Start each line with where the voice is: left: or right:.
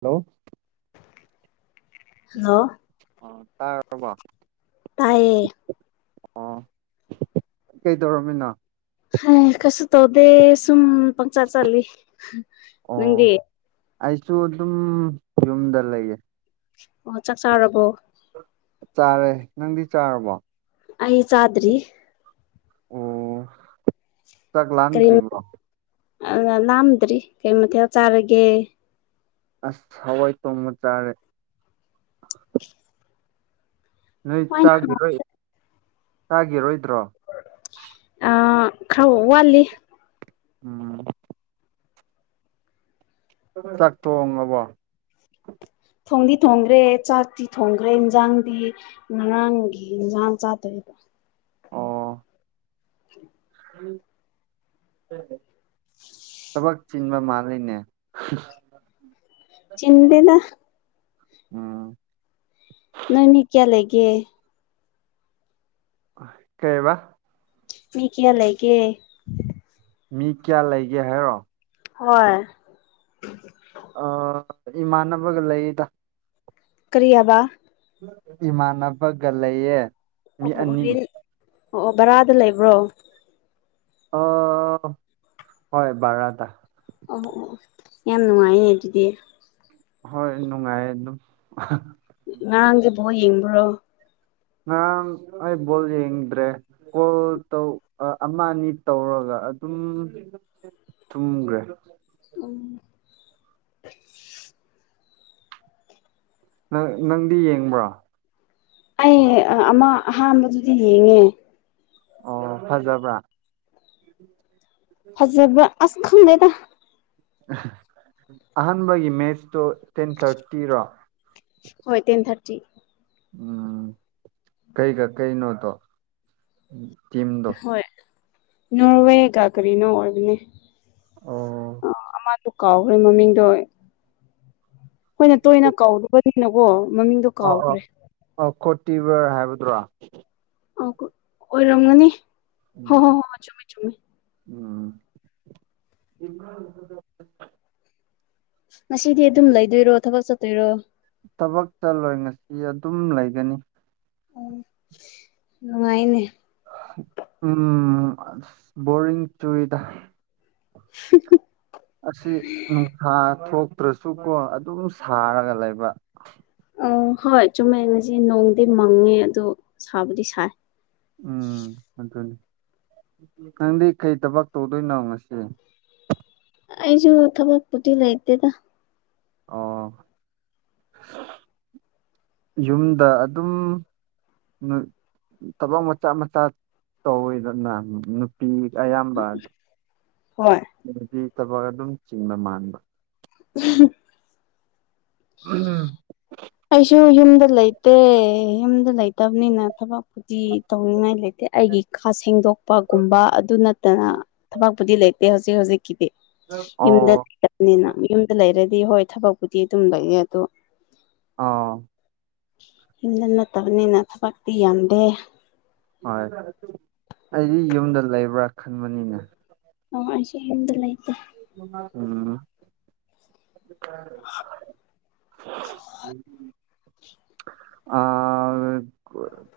right: Hello
left: hello
right: ꯑꯣ ꯇꯥꯔꯕꯣ
left: ꯇꯥꯏꯌꯦ
right: ꯑꯣ ꯀꯩ ꯇꯧꯔꯝꯃꯤꯅꯣ
left: ꯍ ꯀꯩꯁꯨ ꯇꯧꯗꯦ ꯁꯨꯝ ꯄꯪꯆꯠ ꯆꯠꯂꯤ
right: ꯑꯣ
left: ꯅꯪꯗꯤ
right: ꯑꯩꯁꯨ ꯑꯗꯨꯝ ꯌꯨꯝꯗ ꯂꯩꯌꯦ
left: ꯑꯣ ꯆꯥꯛ ꯆꯥꯔꯕꯣ
right: ꯆꯥꯔꯦ ꯅꯪꯗꯤ ꯆꯥꯔꯕꯣ
left: ꯑꯩ ꯆꯗ꯭ꯔꯤ
right: ꯑꯣ ꯆꯥꯛ ꯂꯥꯝꯗꯔꯤꯕꯔꯣ
left: ꯑꯗꯨꯅ ꯂꯥꯝꯗ꯭ꯔꯤ ꯀꯩ ꯃꯊꯦꯜ ꯆꯥꯔꯒꯦ
right: ꯑꯁ ꯍꯋꯥꯏ ꯊꯣꯡꯕ ꯆꯥꯔꯦ ꯅꯣꯏ
left: ꯍꯋꯥꯏꯅ
right: ꯆꯥꯈꯤꯔꯣꯏ ꯆꯥꯈꯤꯔꯣꯏꯗ꯭ꯔꯣ
left: ꯑ ꯈꯥꯔ ꯋꯥꯂꯤ
right: ꯎꯝ ꯆꯥꯛ ꯊꯣꯡꯉꯕꯣ
left: ꯊꯣꯡꯗꯤ ꯊꯣꯡꯈ꯭ꯔꯦ ꯆꯥꯛꯇꯤ ꯊꯣꯡꯈ꯭ꯔꯦ ꯏꯟꯖꯥꯡꯗꯤ ꯉꯔꯥꯡꯒꯤ ꯏꯟꯖꯥꯡ ꯆꯥꯗꯕꯤꯗ
right: ꯑꯣ
left: [inaudible]
right: [inaudible] ꯊꯕꯛ ꯆꯤꯟꯕ ꯃꯥꯜꯂꯤꯅꯦ
left: ꯆꯤꯟꯗꯦꯗ
right: ꯎꯝ
left: ꯅꯣꯢ ꯃꯤ ꯀꯌꯥ ꯂꯩꯒꯦ
right: ꯀꯩꯕ
left: ꯃꯤ ꯀꯌꯥ ꯂꯩꯒꯦ
right: ꯃꯤ ꯀꯌꯥ ꯂꯩꯒꯦ ꯍꯥꯏꯔꯣ
left: ꯍꯣꯏ [unintelligible]
right: ꯑ ꯏꯃꯥꯟꯅꯕꯒ ꯂꯩꯗ
left: ꯀꯔꯤ ꯍꯥꯢꯕ
right: ꯏꯃꯥꯟꯅꯕꯒ ꯂꯩꯌꯦ ꯃꯤ
left: ꯑꯣ ꯑꯣ
right: ꯑꯅꯤ
left: ꯔꯦꯟ ꯑꯣ ꯑꯣ ꯕꯔꯥꯗ ꯂꯩꯕ꯭ꯔꯣ
right: ꯑꯣ ꯍꯣꯏ ꯕꯔꯥꯗ
left: ꯑꯣ ꯑꯣ ꯌꯥꯝ ꯅꯨꯡꯉꯥꯏꯅꯦ ꯑꯗꯨꯗꯤ
right: ꯍꯣꯏ ꯅꯨꯡꯉꯥꯏꯌꯦ ꯑꯗꯨꯝ
left: ꯉꯔꯥꯡꯗꯤ ꯕꯣꯜ ꯌꯦꯡꯕ꯭ꯔꯣ
right: ꯉꯔꯥꯡ ꯑꯩ ꯕꯣꯜ ꯌꯦꯡꯗ꯭ꯔꯦ ꯀꯣꯜ ꯇꯧ ꯑꯃ ꯑꯅꯤ ꯇꯧꯔꯒ ꯑꯗꯨꯝ ꯇꯨꯝꯒꯔꯦ
left: ꯎꯝ
right: ꯅꯪ ꯅꯪꯗꯤ ꯌꯦꯡꯕ꯭ꯔꯣ
left: ꯑꯩ ꯑꯃ ꯑꯍꯥꯟꯕꯗꯨꯗꯤ ꯌꯦꯡꯉꯦ
right: ꯑꯣ ꯐꯖꯕ꯭ꯔꯥ
left: ꯐꯖꯕ ꯑꯁ ꯈꯪꯗꯦꯗ
right: ꯑꯍꯥꯟꯕꯒꯤ ꯃꯦꯠꯁꯇꯣ ꯇꯦꯟ ꯊꯥꯔꯇꯤꯔꯣ
left: ꯍꯣꯏ ꯇꯦꯟ ꯊꯥꯔꯇꯤ
right: ꯎꯝ ꯀꯩꯀ ꯀꯩꯅꯣꯗꯣ ꯇꯤꯝꯗꯣ
left: ꯍꯣꯏ ꯅꯣꯔꯋꯦꯒ ꯀꯔꯤꯅꯣ ꯑꯣꯏꯕꯅꯦ
right: ꯑꯣ
left: ꯑꯃꯗꯣ ꯀꯥꯎꯈ꯭ꯔꯦ ꯃꯃꯤꯡꯗꯣ ꯑꯩꯈꯣꯏꯅ ꯇꯣꯏꯅ ꯀꯧꯗꯕꯅꯤꯅꯀꯣ ꯃꯃꯤꯡꯗꯣ
right: ꯑꯣ ꯑꯣ
left: ꯀꯥꯎꯈ꯭ꯔꯦ
right: ꯑ ꯀꯣꯇꯤꯚꯔ ꯍꯥꯏꯕꯗꯨꯔꯣ
left: ꯑ ꯑꯣꯏꯔꯝꯒꯅꯤ ꯍꯣꯏ
right: ꯎꯝ
left: ꯍꯣꯏ ꯍꯣꯏ ꯍꯣꯏ ꯆꯨꯝꯃꯤ ꯆꯨꯝꯃꯦ
right: ꯎꯝ
left: ꯉꯁꯤꯗꯤ ꯑꯗꯨꯝ ꯂꯩꯗꯣꯏꯔꯣ ꯊꯕꯛ ꯆꯠꯇꯣꯏꯔꯣ
right: ꯊꯕꯛ ꯆꯠꯂꯣꯢ ꯉꯁꯤꯗꯤ ꯑꯗꯨꯝ ꯂꯩꯒꯅꯤ
left: ꯑꯣ ꯅꯨꯡꯉꯥꯏꯅꯦ
right: ꯎꯝ ꯕꯣꯔꯤꯡ ꯆꯨꯏꯗ
left: [unintelligible]
right: ꯑꯁꯤ ꯅꯨꯡꯁꯥ ꯊꯣꯛꯇ꯭ꯔꯁꯨꯀꯣ ꯑꯗꯨꯝ ꯁꯥꯔꯒ ꯂꯩꯕ
left: ꯑ ꯍꯣꯏ ꯆꯨꯝꯃꯦ ꯉꯁꯤ ꯅꯣꯡꯗꯤ ꯃꯪꯉꯦ ꯑꯗꯣ ꯁꯥꯕꯨꯗꯤ ꯁꯥꯏ
right: ꯎꯝ ꯑꯗꯨꯅꯤ ꯅꯪꯗꯤ ꯀꯩ ꯊꯕꯛ ꯇꯧꯗꯣꯏꯅꯣ ꯉꯁꯤ
left: ꯑꯩꯁꯨꯨ ꯊꯕꯛ ꯄꯨꯇꯤ ꯂꯩꯇꯦꯗ
right: ꯑꯣ ꯌꯨꯝꯗ ꯑꯗꯨꯝ ꯊꯕꯛ ꯃꯆꯥ ꯃꯆꯥ ꯇꯧꯋꯤꯗꯅ ꯄꯤ
left: ꯍꯣꯏ
right: ꯑꯌꯥꯝꯕꯗꯤ ꯊꯕꯛ ꯑꯗꯨꯝ ꯆꯤꯡꯕ ꯃꯥꯟꯕ
left: ꯎ [inaudible]
right: [inaudible]
left: ꯑꯩꯁꯨ ꯌꯨꯝꯗ ꯂꯩ ꯗ ꯌꯨꯝꯗ ꯂꯩꯇꯕꯅꯤꯅ ꯊꯕꯛꯄꯨꯗꯤ ꯇꯧꯅꯤꯡꯉꯥꯏ ꯂꯩꯇꯦ ꯑꯩꯒꯤ ꯀꯥ ꯁꯦꯡꯗꯣꯛ ꯒꯨꯝꯕ ꯑꯗꯨ ꯅꯠꯇꯅ ꯊꯕꯛꯄꯨꯗꯤ ꯂꯩꯇꯦ ꯍꯧꯖꯤꯛ ꯍꯧꯖꯤꯛꯀꯤꯗꯤ ꯌꯨꯝꯗ
right: ꯑꯣ
left: ꯂꯩꯇꯕꯅꯤꯅ ꯌꯨꯝꯗ ꯂꯩꯔꯗꯤ ꯍꯣꯏ ꯊꯕꯛꯄꯨꯗꯤ ꯑꯗꯨꯝ ꯂꯩꯑꯦ ꯑꯗꯣ
right: ꯑ
left: ꯌꯨꯝꯗ ꯅꯠꯇꯕꯅꯤꯅ ꯊꯕꯛꯇꯤ ꯌꯥꯝꯗꯦ
right: ꯍꯣꯏ ꯑꯩꯗꯤ ꯌꯨꯝꯗ ꯂꯩꯕ꯭ꯔꯥ ꯈꯟꯕꯅꯤꯅꯦ
left: ꯑꯣ ꯑꯩꯁꯤ ꯌꯨꯝꯗ ꯂꯥꯏꯇꯦ
right: ꯎꯝ [unintelligible] ꯑ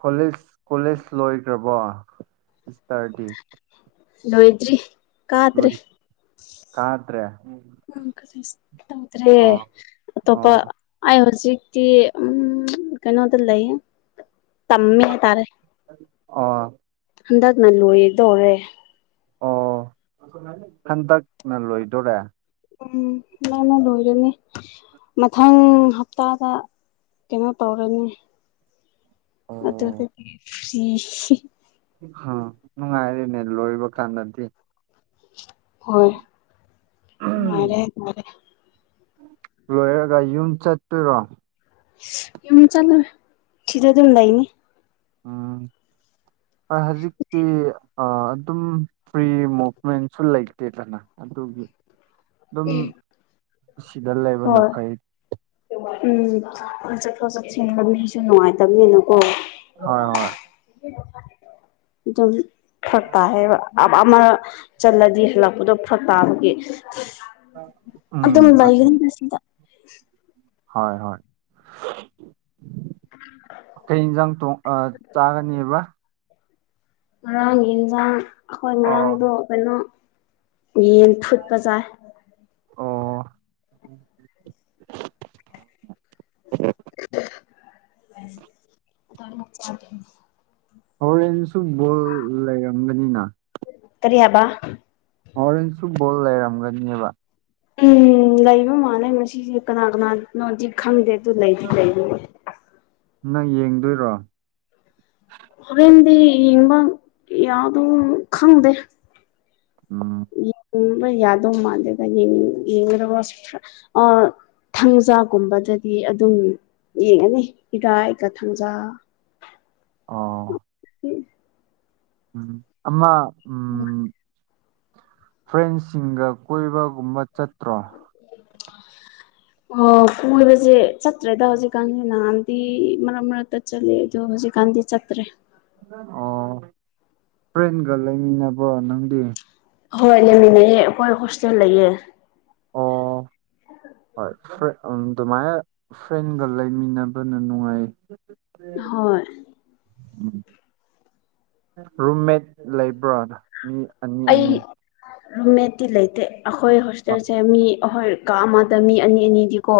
right: ꯀꯣꯂꯖ ꯀꯣꯂꯦꯖ ꯂꯣꯏꯒ꯭ꯔꯕꯣ ꯁꯤꯁꯁꯇꯔꯗꯤ
left: ꯂꯣꯏꯗꯔ꯭ꯤ
right: ꯂꯣꯏ ꯀꯥꯗ꯭ꯔꯦ
left: ꯎꯝ ꯀꯣꯂꯦꯖꯇꯤ ꯇꯧꯗ꯭ꯔꯦ
right: ꯑꯣ
left: ꯑꯇꯣꯞꯄ
right: ꯑꯣ
left: ꯑꯩ ꯍꯧꯖꯤꯛꯇꯤ ꯎꯝ ꯀꯩꯅꯣꯗ ꯂꯩꯌꯦ ꯇꯝꯃꯦ ꯍꯥꯏꯇꯥꯔꯦ
right: ꯑꯣ
left: ꯍꯟꯗꯛꯅ ꯂꯣꯏꯗꯣꯏꯔꯦ
right: ꯍꯟꯇꯛꯅ ꯂꯣꯏꯗꯣꯔꯦ
left: ꯎꯝ ꯅꯅ ꯂꯣꯏꯔꯅꯤ ꯃꯊꯪ ꯍꯞꯇꯥꯗ ꯀꯩꯅꯣ ꯇꯧꯔꯅꯤ ꯑꯗꯨꯗꯒꯤ [unintelligible]
right: ꯍ ꯅꯨꯡ ꯉꯥꯏꯔꯤꯅꯦ ꯂꯣꯏꯕ ꯀꯥꯟꯅꯗꯤ
left: ꯍꯣꯏ ꯅꯨꯉꯥꯏꯔꯦ ꯅꯨꯉꯥꯏꯔꯦ
right: ꯂꯣꯏꯔꯒ ꯌꯨꯝ ꯆꯠꯇꯨꯔꯣ
left: ꯌꯨꯝ ꯆꯠꯂꯣꯏ ꯁꯤꯗ ꯗꯨꯝ ꯂꯩꯅꯤ
right: ꯎꯝ ꯍ ꯍꯧꯖꯤꯛꯇꯤ ꯑꯗꯨꯝ ꯐ꯭ꯔꯤ ꯃꯨꯚꯃꯦꯟꯁꯨ ꯂꯩꯇꯦꯗꯅ ꯑꯗꯨꯒꯤ ꯑꯗꯨꯝ ꯁꯤꯗ ꯂꯩꯕꯅ
left: ꯍꯣꯏ
right: ꯐꯩ
left: ꯎꯝ ꯆꯠꯊꯣ ꯆꯠꯁꯤꯟ ꯂꯝꯕꯤꯁꯨ ꯅꯨꯡꯉꯥꯏꯇꯕꯅꯤꯅꯀꯣ
right: ꯍꯣꯏ ꯍꯣꯏ
left: ꯗꯨꯝ ꯐꯔꯛ ꯇꯥꯌꯦꯕ ꯑ ꯑꯃ ꯆꯜꯂꯗꯤ ꯍꯜꯂꯛꯄꯗꯣ ꯐꯔꯛ ꯇꯥꯕꯒꯤ
right: ꯎꯝ
left: ꯑꯗꯨꯝ
right: ꯑꯗꯨ
left: ꯂꯩꯒꯅꯤ ꯁꯤꯗ
right: ꯍꯣꯏ ꯍꯣꯏ ꯀꯩ ꯌꯦꯟꯁꯥꯡ ꯊꯣꯡ ꯆꯥꯒꯅꯦꯕ
left: ꯉꯔꯥꯡꯒꯤ ꯌꯦꯟꯁꯥꯡ ꯑꯩꯈꯣꯏ
right: ꯑꯣ
left: ꯉꯔꯥꯡꯗꯣ ꯀꯩꯅꯣ ꯌꯦꯟ ꯊꯨꯠꯄ ꯆꯥꯏ
right: ꯑꯣ
left: ꯔ [unintelligible]
right: ꯍꯣꯔꯦꯟꯁꯨ ꯕꯣꯜ ꯂꯩꯔꯝꯒꯅꯤꯅ
left: ꯀꯔꯤ ꯍꯥꯏꯕ
right: ꯍꯣꯔꯦꯟꯁꯨ ꯕꯣꯜꯂꯦ ꯂꯩꯔꯝꯒꯅꯤꯕ
left: ꯎꯝ ꯂꯩꯕ ꯃꯥꯥꯟꯂꯦ ꯉꯁꯤꯁꯦ ꯀꯅꯥ ꯀꯅꯥꯅꯣꯗꯤ ꯈꯪꯗꯦ ꯑꯗꯨ ꯂꯩꯗꯤ ꯂꯩꯕꯅꯦ
right: ꯅꯪ ꯌꯦꯡꯗꯣꯏꯔꯣ
left: ꯍꯣꯔꯦꯟꯗꯤ ꯌꯦꯡꯕ ꯌꯥꯗꯣ ꯈꯪꯗꯦ
right: ꯎꯝ
left: ꯌꯦꯡꯉꯕ ꯌꯥꯗꯧ ꯃꯥꯟꯗꯦꯒ ꯌꯦ ꯌꯦꯡꯉ꯭ꯔꯒ ꯑ ꯊꯥꯡꯖꯥꯒꯨꯝꯕꯗꯗꯤ ꯑꯗꯨꯝ ꯌꯦꯡꯉꯅꯤ ꯏꯔꯥꯏꯒ ꯊꯥꯡꯖꯥ
right: ꯑꯣ
left: ꯎꯝ
right: ꯎꯝ ꯑꯃ
left: ꯎꯝ
right: ꯐ꯭ꯔꯦꯟꯁꯤꯡꯒ ꯀꯣꯏꯕꯒꯨꯝꯕ ꯆꯠꯇ꯭ꯔꯣ [inaudible]
left: ꯑꯣ ꯀꯣꯏꯕꯁꯦ ꯆꯠꯇ꯭ꯔꯦꯗ ꯍꯧꯖꯤꯛꯀꯥꯟꯁꯦ ꯅꯍꯥꯟꯗꯤ ꯃꯔꯛ ꯃꯔꯛꯇ ꯆꯠꯂꯦ ꯑꯗꯣ ꯍꯧꯖꯤꯛꯀꯥꯟꯗꯤ ꯆꯠꯇ꯭ꯔꯦ
right: ꯑꯣ ꯐ꯭ꯔꯦꯟꯒ ꯂꯩꯃꯤꯟꯅꯕ꯭ꯔꯣ ꯅꯪꯗꯤ
left: ꯍꯣꯏ ꯂꯩꯃꯤꯟꯅꯩꯌꯦꯦ ꯑꯩꯈꯣꯏ ꯍꯣꯁꯇꯦꯜ ꯂꯩꯌꯦ
right: ꯑꯣ ꯍꯣꯏ ꯐ꯭ꯔꯦꯟ ꯑꯗꯨꯃꯥꯏꯅ ꯐ꯭ꯔꯦꯟꯒ ꯂꯩꯃꯤꯟꯅꯕꯅ ꯅꯨꯡꯉꯥꯏ
left: ꯍꯣꯏ
right: ꯎꯝ ꯔꯨꯝꯃꯦꯠ ꯂꯩꯕ꯭ꯔꯣꯃꯤ
left: ꯑꯩ ꯔꯨꯝꯃꯦꯠꯇꯤ ꯂꯩꯇꯦ ꯑꯩꯈꯣꯏ
right: ꯑꯥ
left: ꯍꯣꯁꯇꯦꯜꯁꯦ ꯃꯤ ꯑꯍꯣꯏ ꯀꯥ ꯑꯃꯗ ꯃꯤ ꯑꯅꯤ ꯑꯅꯤꯗꯤꯀꯣ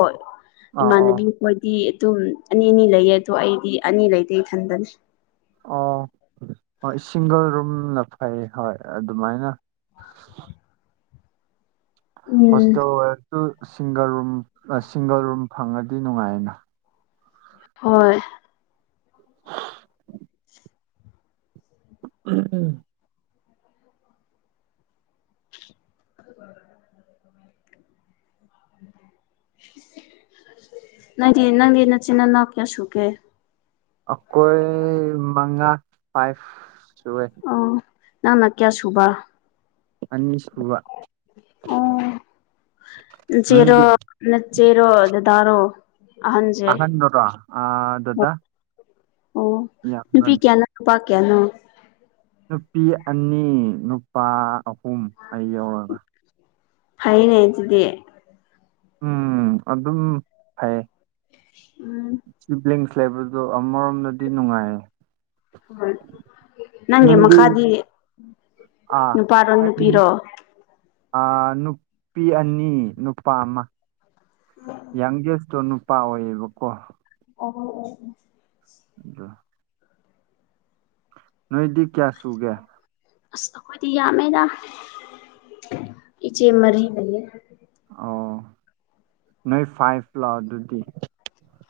right: ꯑꯣ
left: ꯏꯃꯥꯟꯅꯕꯤ ꯃꯣꯏꯗꯤ ꯑꯗꯨꯝ ꯑꯅꯤ ꯑꯅꯤ ꯂꯩꯌꯦ ꯑꯗꯣ ꯑꯩꯗꯤ ꯑꯅꯤ ꯂꯩꯇꯦ ꯏꯊꯟꯇꯅꯦ
right: ꯑꯣ ꯍꯣꯏ ꯁꯤꯡꯒꯜ ꯔꯨꯝꯅ ꯐꯩ ꯍꯣꯏ ꯑꯗꯨꯃꯥꯏꯅ
left: ꯎꯝ
right: ꯍꯣꯁꯇꯦꯜ ꯑꯣꯏꯔꯁꯨ ꯁꯤꯡꯒꯜ ꯔꯨꯝ ꯁꯤꯡꯒꯜ ꯔꯨꯝ ꯐꯪꯉꯗꯤ ꯅꯨꯡꯉꯥꯏꯅ
left: ꯍꯣꯏ
right: ꯎꯝ ꯎꯝ
left: [unintelligible] ꯅꯪꯗꯤ ꯅꯪꯒꯤ ꯅꯆꯤꯟ ꯏꯅꯥꯎ ꯀꯌꯥ ꯁꯨꯒꯦ
right: ꯑꯩꯈꯣꯏ ꯃꯉꯥ ꯐꯥꯏꯚ ꯁꯨꯋꯦ
left: ꯑ ꯅꯪꯅ ꯀꯌꯥ ꯁꯨꯕ
right: ꯑꯅꯤꯁꯨꯕ
left: ꯑꯣ ꯅꯆꯦꯔꯣ
right: ꯅꯣꯏꯗꯤ
left: ꯅꯆꯦꯔꯣ ꯗꯗꯥꯔꯣ ꯑꯍꯟꯁꯦ
right: ꯑꯍꯟꯗꯨꯔꯣ ꯑ ꯗꯥꯗꯥ
left: ꯑꯣ ꯅꯨꯄꯤ ꯀꯌꯥꯅꯣ ꯅꯨꯄꯥꯥ ꯀꯌꯥꯅꯣ
right: ꯅꯨꯄꯤ ꯑꯅꯤ ꯅꯨꯄꯥ ꯑꯍꯨꯝ ꯑꯩ ꯌꯥꯎꯔꯒ
left: ꯐꯩꯅꯦ ꯑꯗꯨꯗꯤ
right: ꯎꯝ ꯑꯗꯨꯝ ꯐꯩꯌꯦ
left: ꯎꯝ
right: ꯁꯤꯕꯤꯂꯡꯁ ꯂꯩꯕꯔꯗꯣ ꯑꯃꯔꯣꯝꯗꯗꯤ ꯅꯨꯡꯉꯥꯏꯌꯦ
left: [unintelligible] ꯅꯪꯒꯤ
right: ꯅꯪꯗꯤ
left: ꯃꯈꯥꯗꯤ
right: ꯑꯥ
left: ꯅꯨꯄꯥꯔꯣ
right: ꯑꯩꯗꯤ
left: ꯅꯨꯄꯤꯔꯣ
right: ꯅꯨꯄꯤ ꯑꯅꯤ ꯅꯨꯄꯥ ꯑꯃ
left: [unintelligible]
right: ꯌꯥꯪꯒꯦꯁꯇꯣ ꯅꯨꯄꯥ ꯑꯣꯏꯌꯦꯕꯀꯣ
left: [unintelligible]
right: ꯑꯗ ꯅꯣꯏꯗꯤ ꯀꯌꯥ ꯁꯨꯒꯦ
left: ꯑꯁ ꯑꯩꯈꯣꯏꯗꯤ ꯌꯥꯝꯃꯦꯗ ꯏꯆꯦ ꯃꯔꯤ ꯂꯩꯌꯦ
right: ꯑꯣ ꯅꯣꯏ ꯐꯥꯏꯚ ꯂꯣ ꯑꯗꯨꯗꯤ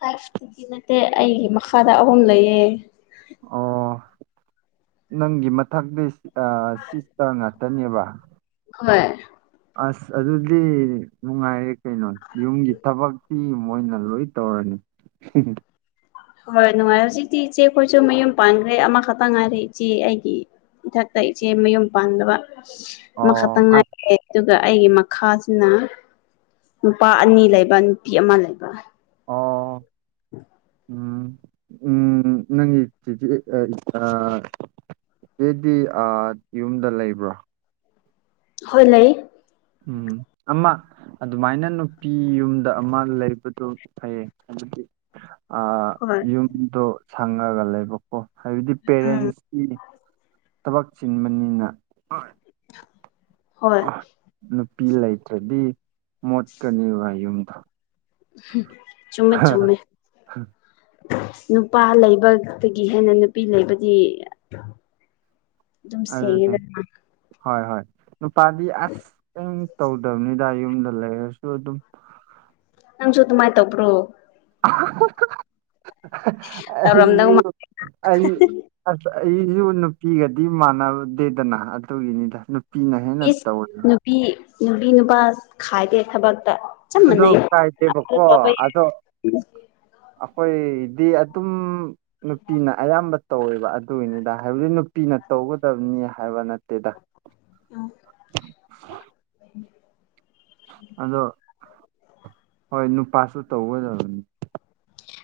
left: ꯐꯥꯏꯐꯇꯤꯗꯤ ꯅꯠꯇꯦ ꯑꯩꯒꯤ ꯃꯈꯥꯗ ꯑꯍꯨꯝ ꯂꯩꯌꯦ
right: ꯑꯣ ꯅꯪꯒꯤ ꯃꯊꯛꯇꯤ ꯁꯤꯁꯇꯔ ꯉꯥꯛꯇꯅꯦꯕ
left: ꯍꯣꯏ
right: ꯑꯁ ꯑꯗꯨꯗꯤ ꯅꯨꯡꯉꯥꯏꯔꯦ ꯀꯩꯅꯣ ꯌꯨꯝꯒꯤ ꯊꯕꯛ ꯁꯤ ꯃꯣꯏꯅ ꯂꯣꯏ ꯇꯧꯔꯅꯤ
left: ꯍꯣꯏ ꯅꯨꯡꯉꯥꯏꯔꯦ ꯍꯧꯖꯤꯛꯇꯤ ꯏꯆꯦ ꯈꯣꯏꯁꯨ ꯃꯌꯨꯝ ꯄꯥꯟꯈ꯭ꯔꯦ ꯑꯃꯈꯛꯇ ꯉꯥꯏꯔꯦ ꯏꯆꯦ ꯑꯩꯒꯤ ꯏꯊꯛꯇ ꯏꯆꯦ ꯃꯌꯨꯝ ꯄꯥꯟꯗꯕ
right: ꯑꯣ
left: ꯑꯃꯈꯛꯇꯪ
right: ꯃꯥ
left: ꯉꯥꯏꯔꯦ ꯑꯗꯨꯒ ꯑꯩꯒꯤ ꯃꯈꯥꯁꯤꯅ ꯅꯨꯄꯥ ꯑꯅꯤ ꯂꯩꯕ ꯅꯨꯄꯤ ꯑꯃ ꯂꯩꯕ
right: ꯑꯣ
left: [unintelligible]
right: ꯎꯝ ꯎꯝ ꯅꯪ [unintelligible] ꯆꯦꯗꯤ ꯑ ꯌꯨꯝꯗ ꯂꯩꯕ꯭ꯔꯣ
left: ꯍꯣꯏ ꯂꯩ
right: ꯎꯝ ꯑꯃ ꯑꯗꯨꯃꯥꯏꯅ ꯅꯨꯄꯤ ꯌꯨꯝꯗ ꯑꯃ ꯂꯩꯕꯗꯣ ꯐꯩꯌꯦ ꯍꯥꯏꯕꯗꯤ ꯑ
left: ꯍꯣꯏ
right: ꯌꯨꯝꯗꯣ ꯁꯪꯉꯒ ꯂꯩꯕꯀꯣ ꯍꯥꯏꯕꯗꯤ
left: ꯎꯝ
right: ꯄꯦꯔꯦꯟꯁ ꯊꯕꯛ ꯆꯤꯟꯕꯅꯤꯅ
left: ꯍꯣꯏ
right: ꯑꯥ, ꯅꯨꯄꯤ ꯂꯩꯇ꯭ꯔꯗꯤ ꯃꯣꯠꯀꯅꯤ ꯋꯥ ꯌꯨꯝꯗꯣ
left: ꯆꯨꯝꯃꯦ ꯆꯨꯝꯃꯦ ꯅꯨꯄꯥ ꯂꯩꯕꯒꯤ ꯍꯦꯟꯅ ꯅꯨꯄꯤ ꯂꯩꯕꯗꯤ ꯑꯗꯨꯝ ꯁꯦꯡꯉꯦꯗꯅ
right: ꯍ ꯍ ꯅꯨꯄꯥꯕꯤ ꯑꯁ ꯀꯩꯏꯝ ꯇꯧꯗꯕꯅꯤꯗ ꯌꯨꯝꯗ ꯂꯩꯔꯁꯨ ꯑꯗꯨꯝ
left: ꯅꯪꯁꯨꯨ ꯇꯃꯥꯏ ꯇꯕꯣ ꯇꯧꯔꯝꯗꯧ ꯃꯥ
right: ꯑꯨ ꯑ ꯑꯁ ꯑꯩꯁꯨ ꯅꯨꯄꯤꯒꯗꯤ ꯃꯥꯟꯅꯔꯨꯗꯦꯗꯅ ꯑꯗꯨꯒꯤꯅꯤꯗ ꯄꯄꯤꯅ ꯍꯦꯟꯅ
left: ꯏꯁ
right: ꯇꯧꯋꯦꯕ
left: ꯅꯨꯄꯤ ꯅꯨꯄꯤ ꯅꯨꯄꯥ ꯈꯥꯏꯗꯦ ꯊꯕꯛꯇ ꯆꯞ
right: ꯑꯗꯣ
left: ꯃꯥꯟꯅꯩ
right: ꯀꯥꯏꯗꯦꯕꯀꯣ ꯑꯗꯣ ꯑꯩꯈꯣꯏꯗꯤ ꯑꯗꯨꯝ ꯅꯨꯄꯤꯅ ꯑꯌꯥꯝꯕ ꯇꯧꯋꯦꯕ ꯑꯗꯨꯒꯤꯅꯤꯗ ꯍꯥꯏꯕꯗꯤ ꯄꯤꯅ ꯇꯧꯒꯗꯕꯅꯤ ꯍꯥꯏꯕ ꯅꯠꯇꯦꯗ
left: ꯑ
right: ꯑꯗꯣ ꯍꯣꯏ ꯅꯨꯄꯥꯁꯨ ꯇꯧꯒꯗꯕꯅꯤ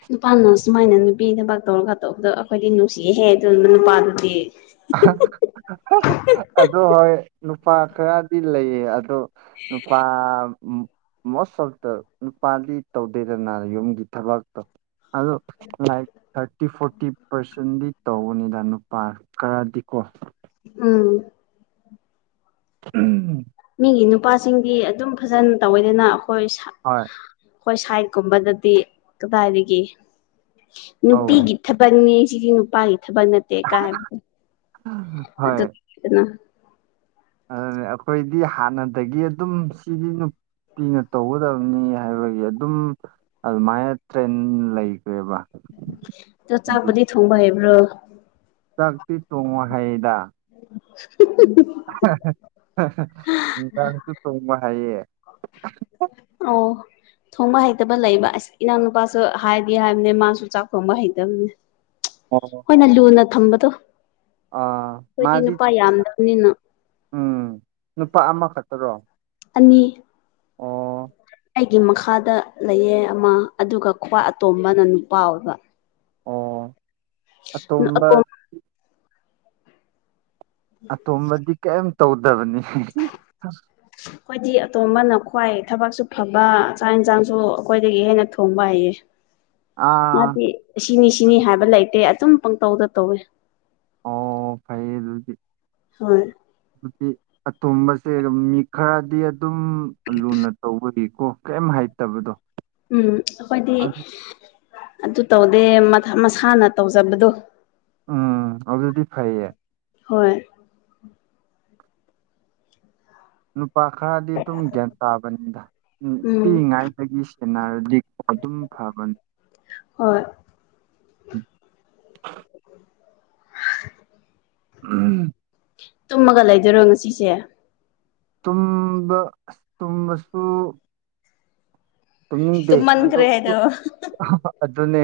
left: ꯅꯨꯄꯥꯅ ꯁꯨꯃꯥꯏꯅ ꯅꯨꯄꯤ ꯊꯕꯛ ꯇꯧꯔꯒ ꯇꯧꯕꯗꯣ ꯑꯩꯈꯣꯏꯗꯤ ꯅꯨꯡꯁꯤꯍꯦ ꯑꯗꯨꯅ ꯅꯨꯄꯥꯗꯨꯗꯤ
right: ꯑꯗꯣ ꯍꯣꯏ ꯅꯨꯄꯥ ꯈꯔꯗꯤ ꯂꯩꯌꯦ ꯑꯗꯣ ꯅꯨꯄꯥ ꯃꯣꯁ ꯑꯣꯐ ꯗ ꯅꯨꯄꯥꯗꯤ ꯇꯧꯗꯦꯗꯅ ꯌꯨꯝꯒꯤ ꯊꯕꯥꯛꯇꯣ ꯑꯗꯣ ꯂꯥꯏꯛ ꯊꯥꯔꯇꯤ ꯐꯣꯔꯇꯤ ꯄꯥꯔꯁꯦꯟꯗꯤ ꯇꯧꯕꯅꯤꯗ ꯅꯨꯄꯥ ꯀꯔꯗꯤꯀꯣ
left: ꯎꯝ
right: ꯎꯝ
left: ꯃꯤꯒꯤ ꯅꯨꯄꯥꯁꯤꯡꯗꯤ ꯑꯗꯨꯝ ꯐꯖꯅ ꯇꯧꯋꯦꯗꯅ ꯑꯩꯈꯣꯏ
right: ꯍꯣꯏ
left: ꯍꯣꯏ ꯁꯥꯏꯠꯀꯨꯝꯕꯗꯗꯤ ꯀꯗꯥꯏꯗꯒꯤ
right: ꯑꯧ
left: ꯅꯨꯄꯤꯒꯤ ꯊꯥꯕꯛꯅꯤ ꯁꯤꯗꯤ ꯅꯨꯄꯥꯒꯤ ꯊꯥꯕꯛ ꯅꯠꯇꯦ ꯀꯥꯏ ꯍꯥꯏꯕꯗꯣ
right: ꯍꯣꯏ
left: ꯑꯗꯨꯗꯅ
right: ꯑꯗꯨꯅꯦ ꯑꯩꯈꯣꯏꯗꯤ ꯍꯥꯟꯅꯗꯒꯤ ꯑꯗꯨꯝ ꯁꯤꯒꯤ ꯄꯤꯅ ꯇꯧꯒꯗꯕꯅꯤ ꯍꯥꯏꯕꯒꯤ ꯑꯗꯨꯝ ꯑꯗꯨꯃꯥꯏꯅ ꯇ꯭ꯔꯦꯟ ꯂꯩꯈ꯭ꯔꯦꯕ ꯑꯗꯨ
left: ꯁꯣꯡꯕ ꯍꯩꯕ꯭ꯔꯣ
right: ꯆꯥꯛꯇꯤ ꯇꯣꯡꯉ ꯍꯥꯏꯗ
left: [inaudible]
right: ꯍꯥ ꯍ ꯍ ꯗꯥꯥꯡꯁꯨ ꯁꯣꯡꯕ ꯍꯥꯏꯌꯦ [unintelligible]
left: ꯑꯣ ꯊꯣꯡꯕ ꯍꯩꯇꯕ ꯂꯩꯕ ꯑꯁ ꯏꯅꯥꯎ ꯅꯨꯄꯥꯁꯨ ꯍꯥꯏꯗꯤ ꯍꯥꯏꯕꯅꯦ ꯃꯥꯁꯨ ꯆꯥꯛ ꯊꯣꯡꯕ ꯍꯩꯇꯕꯅꯦ ꯑꯩꯈꯣꯏꯅ ꯂꯨꯅ ꯊꯝꯕꯗꯣ
right: ꯑꯥ
left: ꯑꯩꯈꯣꯏꯗꯤ
right: ꯃꯥꯗꯤ
left: ꯅꯨꯄꯥ ꯌꯥꯝꯗꯕꯅꯤꯅ
right: ꯎꯝ ꯅꯨꯄꯥ ꯑꯃꯈꯛ ꯇꯔꯣ
left: ꯑꯅꯤ ꯑꯩꯒꯤ ꯃꯈꯥꯗ ꯂꯩꯌꯦ ꯑꯃ ꯑꯗꯨꯒ ꯈ꯭ꯋꯥ ꯑꯇꯣꯝꯕꯅ ꯅꯨꯄꯥ ꯑꯣꯏꯕ
right: ꯑꯣ ꯑꯇꯣꯝꯕ
left: ꯑꯇꯣꯝ
right: ꯑꯇꯣꯝꯕꯗꯤ ꯀꯩꯝ ꯇꯧꯗꯕꯅꯤ
left: ꯑꯩꯈꯣꯏꯗꯤ ꯑꯇꯣꯝꯕꯅ ꯈ꯭ꯋꯥꯏ ꯊꯕꯛꯁꯨ ꯐꯕ ꯆꯥꯛ ꯌꯦꯟꯁꯥꯡꯁꯨ ꯑꯩꯈꯣꯏꯗꯒꯤ ꯍꯦꯟꯅ ꯊꯣꯡꯕ ꯍꯩꯌꯦ꯫
right: [inaudible]
left: ꯃꯥꯗꯤ ꯁꯤꯅꯤ ꯁꯤꯅꯤ ꯍꯥꯏꯕ ꯂꯩꯇꯦ ꯑꯆꯨꯝ ꯄꯪꯇꯧꯗ ꯇꯧꯋꯦ
right: ꯑꯣ ꯐꯩꯌꯦ ꯑꯗꯨꯗꯤ
left: ꯍꯣꯏ
right: [unintelligible] ꯑꯇꫭꯝꯕꯁꯦ ꯃꯤ ꯈꯔꯗꯤ ꯑꯗꯨꯝ ꯂꯨꯅ ꯇꯧꯕꯒꯤꯀꯣ ꯀꯔꯤꯝ ꯍꯥꯏꯇꯕꯗꯣ
left: ꯎꯝ ꯑꯩꯈꯣꯏꯗꯤ ꯑꯗꯨ ꯇꯧꯗꯦ ꯃꯊ ꯃꯁꯥꯅ ꯇꯧꯖꯕꯗꯣ
right: ꯎꯝ ꯑꯗꯨꯗꯤ ꯐꯩꯌꯦ
left: ꯍꯣꯏ
right: ꯅꯨꯄꯥ ꯈꯔꯗꯤ ꯑꯗꯨꯝ ꯒ꯭ꯌꯥꯟ ꯇꯥꯕꯅꯤꯗ ꯎꯝ ꯄꯤꯛꯏꯉꯥꯏꯗꯒꯤ ꯁꯦꯟꯅꯔ ꯂꯤꯄ ꯑꯗꯨꯝ ꯐꯕꯅꯦ
left: ꯍꯣꯏ
right: [unintelligible]
left: ꯇꯨꯝꯃꯒ ꯂꯩꯗꯣꯏꯔꯣ ꯉꯁꯤꯁꯦ
right: ꯇꯨꯝꯕ ꯇꯨꯝꯕꯁꯨ ꯇꯨꯝꯅꯤꯡꯗꯦ ꯑꯗꯨ
left: ꯇꯨꯝꯃꯟꯈ꯭ꯔꯦ ꯍꯥꯏꯗꯣ
right: [unintelligible] ꯑꯗꯨꯅꯦ